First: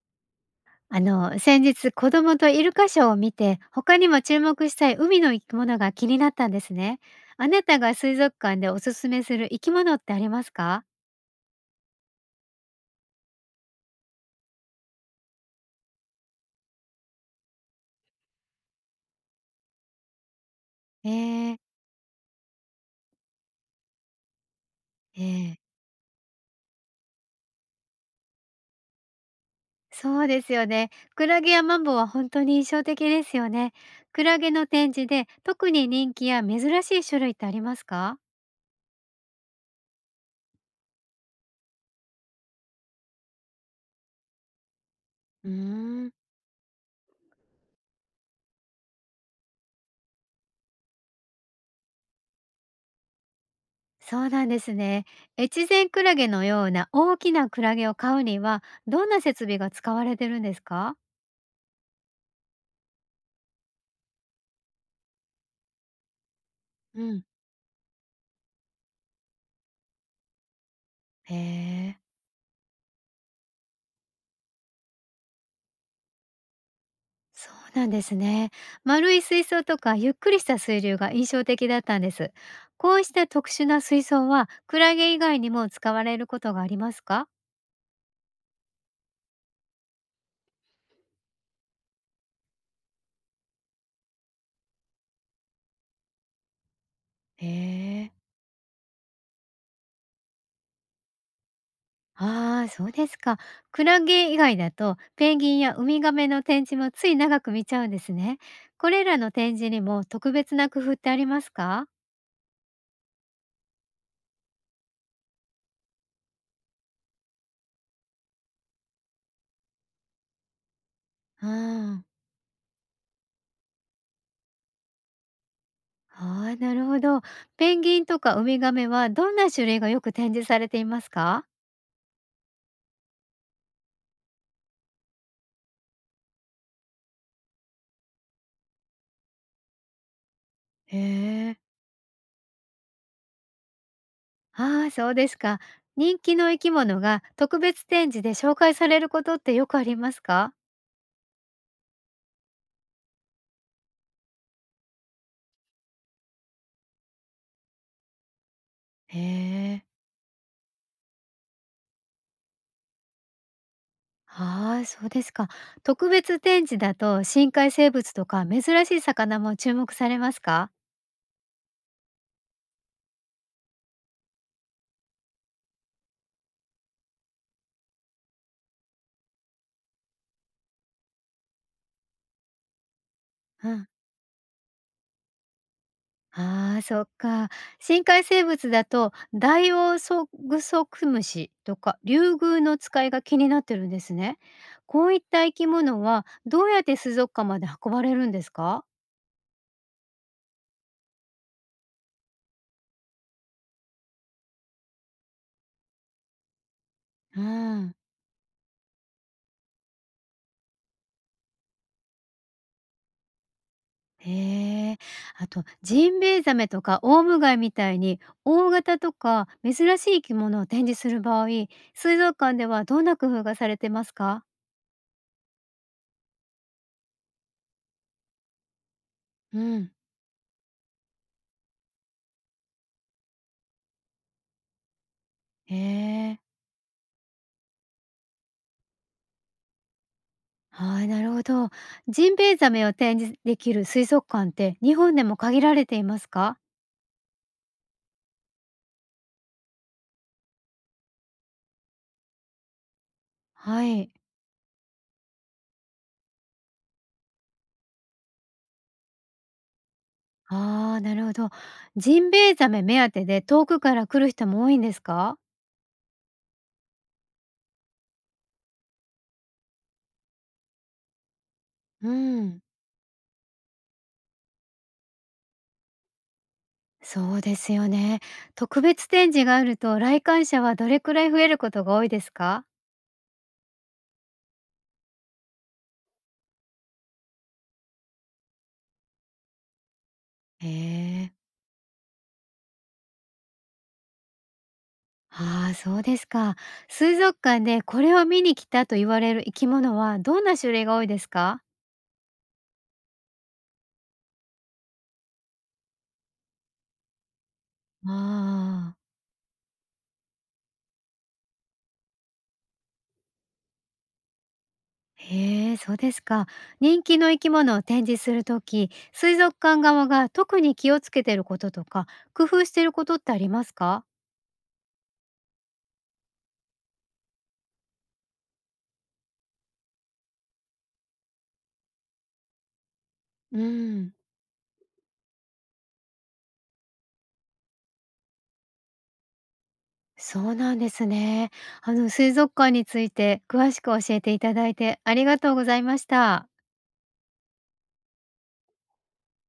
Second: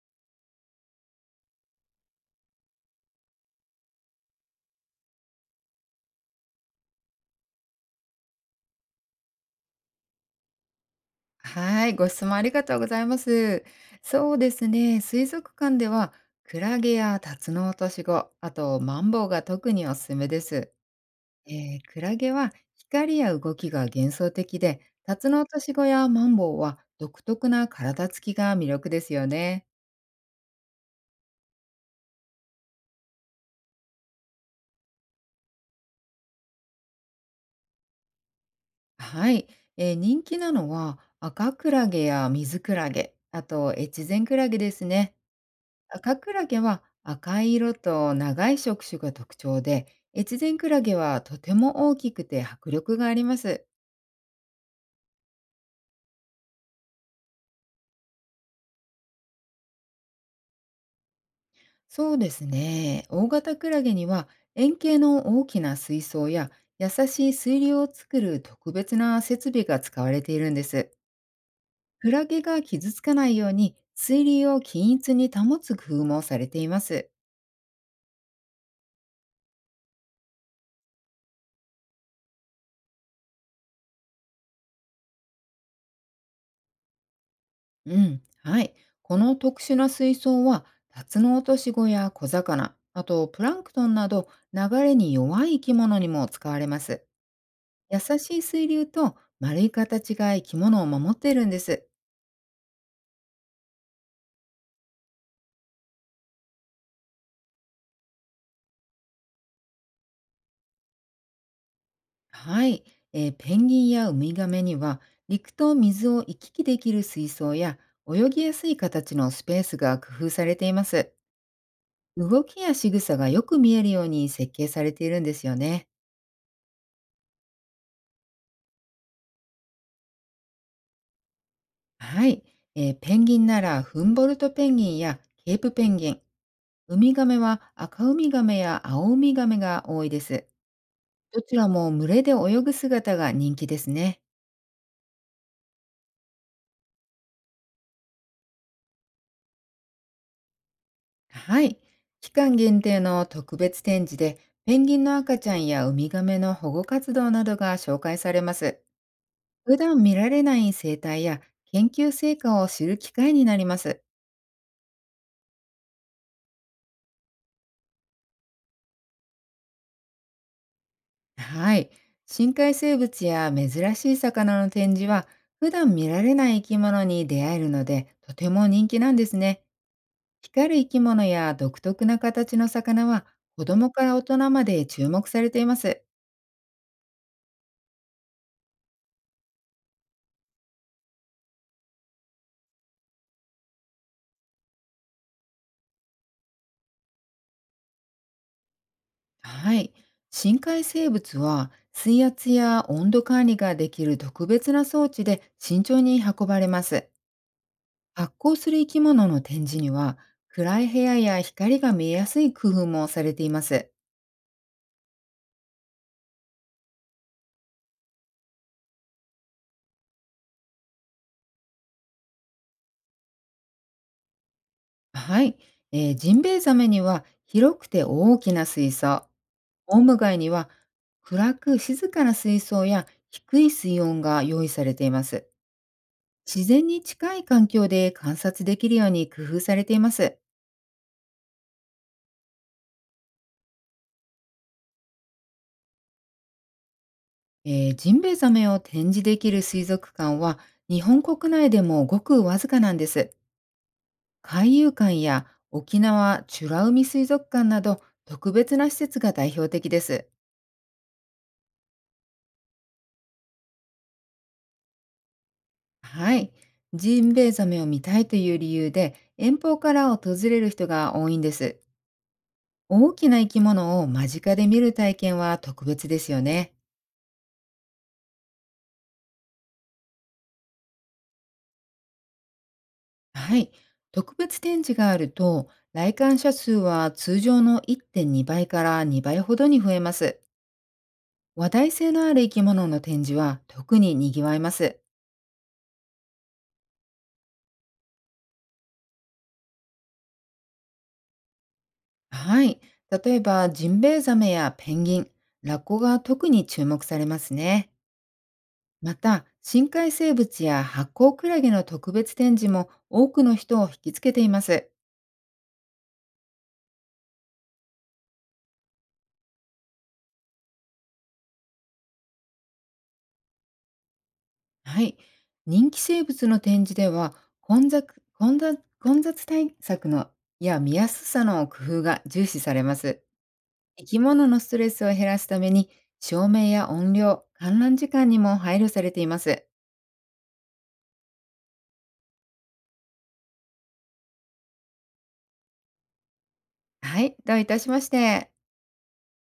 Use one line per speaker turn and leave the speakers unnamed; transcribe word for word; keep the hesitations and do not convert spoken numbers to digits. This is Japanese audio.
あの、先日子供とイルカショーを見て、他にも注目したい海の生き物が気になったんですね。あなたが水族館でおすすめする生き物ってありますか？
はい、ご質問ありがとうございます。そうですね、水族館ではクラゲやタツノオトシゴ、あとマンボウが特におすすめです。
えー、
えークラゲは光や動きが幻想的で、タ
え
ツノオ
ー、
トシゴやマンボウは独特な体つきが魅力ですよね。
そうですよね。クラゲやマンボウは本当に印象的ですよね。クラゲの展示で特に人気や珍しい種類ってありますか？
はい、えー人気なのは赤クラゲや水クラゲ、あと越前クラゲですね。
うーん、
赤クラゲは赤い色と長い触手が特徴で、越前クラゲはとても大きくて迫力があります。
そうなんですね。越前クラゲのような大きなクラゲを飼うには、どんな設備が使われてるんですか？
そうですね。大型クラゲには円形の大きな水槽や優
うん。
しい水流を作る特別な設備が使われているんです。
へえ。
クラゲが傷つかないように水流を均一に保つ工夫もされています。
そうなんですね。丸い水槽とかゆっくりした水流が印象的だったんです。こうした特殊な水槽はクラゲ以外にも使われることがありますか？
うん、はい。この特殊な水槽は、タツノオトシゴや小魚、あとプランクトンなど流れに弱い生き物にも使われます。
へ
優
え。
しい水流と丸い形が生き物を守っているんです。
ああー、そうですか。クラゲ以外だとペンギンやウミガメの展示もつい長く見ちゃうんですね。これらの展示にも特別な工夫ってありますか？
はい、えーペンギンやウミガメには、陸と水を行き来できる水槽や泳ぎやすい形のスペースが工夫されています。
うん。
動きや仕草がよく見えるように設計されているんですよね。
ああー、なるほど。ペンギンとかウミガメはどんな種類がよく展示されていますか？
はい、えーペンギンならフンボルトペンギンやケープペンギン、ウミガメは赤ウミガメや青ウミガメが多いです。
へ
どち
え。
らも群れで泳ぐ姿が人気ですね。
ああ、そうですか。人気の生き物が特別展示で紹介されることってよくありますか？
はい、期間限定の特別展示でペンギンの赤ちゃんやウミガメの保護活動などが紹介されます。
へ
普
え。
段見られない生態や研究成果を知る機会になります。
ああ、そうですか。特別展示だと深海生物とか珍しい魚も注目されますか？
はい。深海生物や珍しい魚の展示は、普段見られない生き物に出会えるので、とても人気なんですね。光る生き物や独特な形の魚は、子
うん。
供から大人まで注目されています。
ああ、そっか。深海生物だとダイオウソグソクムシとかリュウグウノツカイが気になってるんですね。こういった生き物はどうやって水族館まで運ばれるんですか？
はい。深海生物は、水圧や温度管理ができる特別な装置で慎重に運ばれます。
うん。
発光する生き物の展示には、暗い部屋や光が見えやすい工夫もされています。
へえ。あとジンベエザメとかオウムガイみたいに大型とか珍しい生き物を展示する場合、水族館ではどんな工夫がされてますか？
はい、えージンベエザメには広くて大きな水槽、
うん。
オウムガイには暗く静かな水槽や低い水温が用意されています。
へえ。
自然に近い環境で観察できるように工夫されています。
はい、なるほど。ジンベエザメを展示できる水族館って日本でも限られていますか？
えージンベエザメを展示できる水族館は日本国内でもごくわずかなんです。
はい。
海遊館や沖縄美ら海水族館など特別な施設が代表的です。
ああ、なるほど。ジンベエザメ目当てで遠くから来る人も多いんですか？
はい。ジンベエザメを見たいという理由で遠方から訪れる人が多いんです。
うん。
大きな生き物を間近で見る体験は特別ですよね。
そうですよね。特別展示があると来館者はどれくらい増えることが多いですか？
はい。特別展示があると来館者数は通常のいってんにばいからにばいほどに増えます。
へえ。
話題性のある生き物の展示は特に賑わいます。
ああ、そうですか。水族館でこれを見に来たと言われる生き物はどんな種類が多いですか？
はい。例えばジンベエザメやペンギン、ラッコが特に注目されますね。
ああ。
また、深海生物や発光クラゲの特別展示も多くの人を引きつけています。
へえ、そうですか。人気の生き物を展示するとき、水族館側が特に気をつけてることとか、工夫してることってありますか？
はい。人気生物の展示では、混雑混雑混雑対策のや見やすさの工夫が重視されます。
う
生
ん。
き物のストレスを減らすために、照明や音量、観覧時間にも配慮されています。
そうなんですね。あの、水族館について詳しく教えていただいてありがとうございました。
はい、どういたしまして。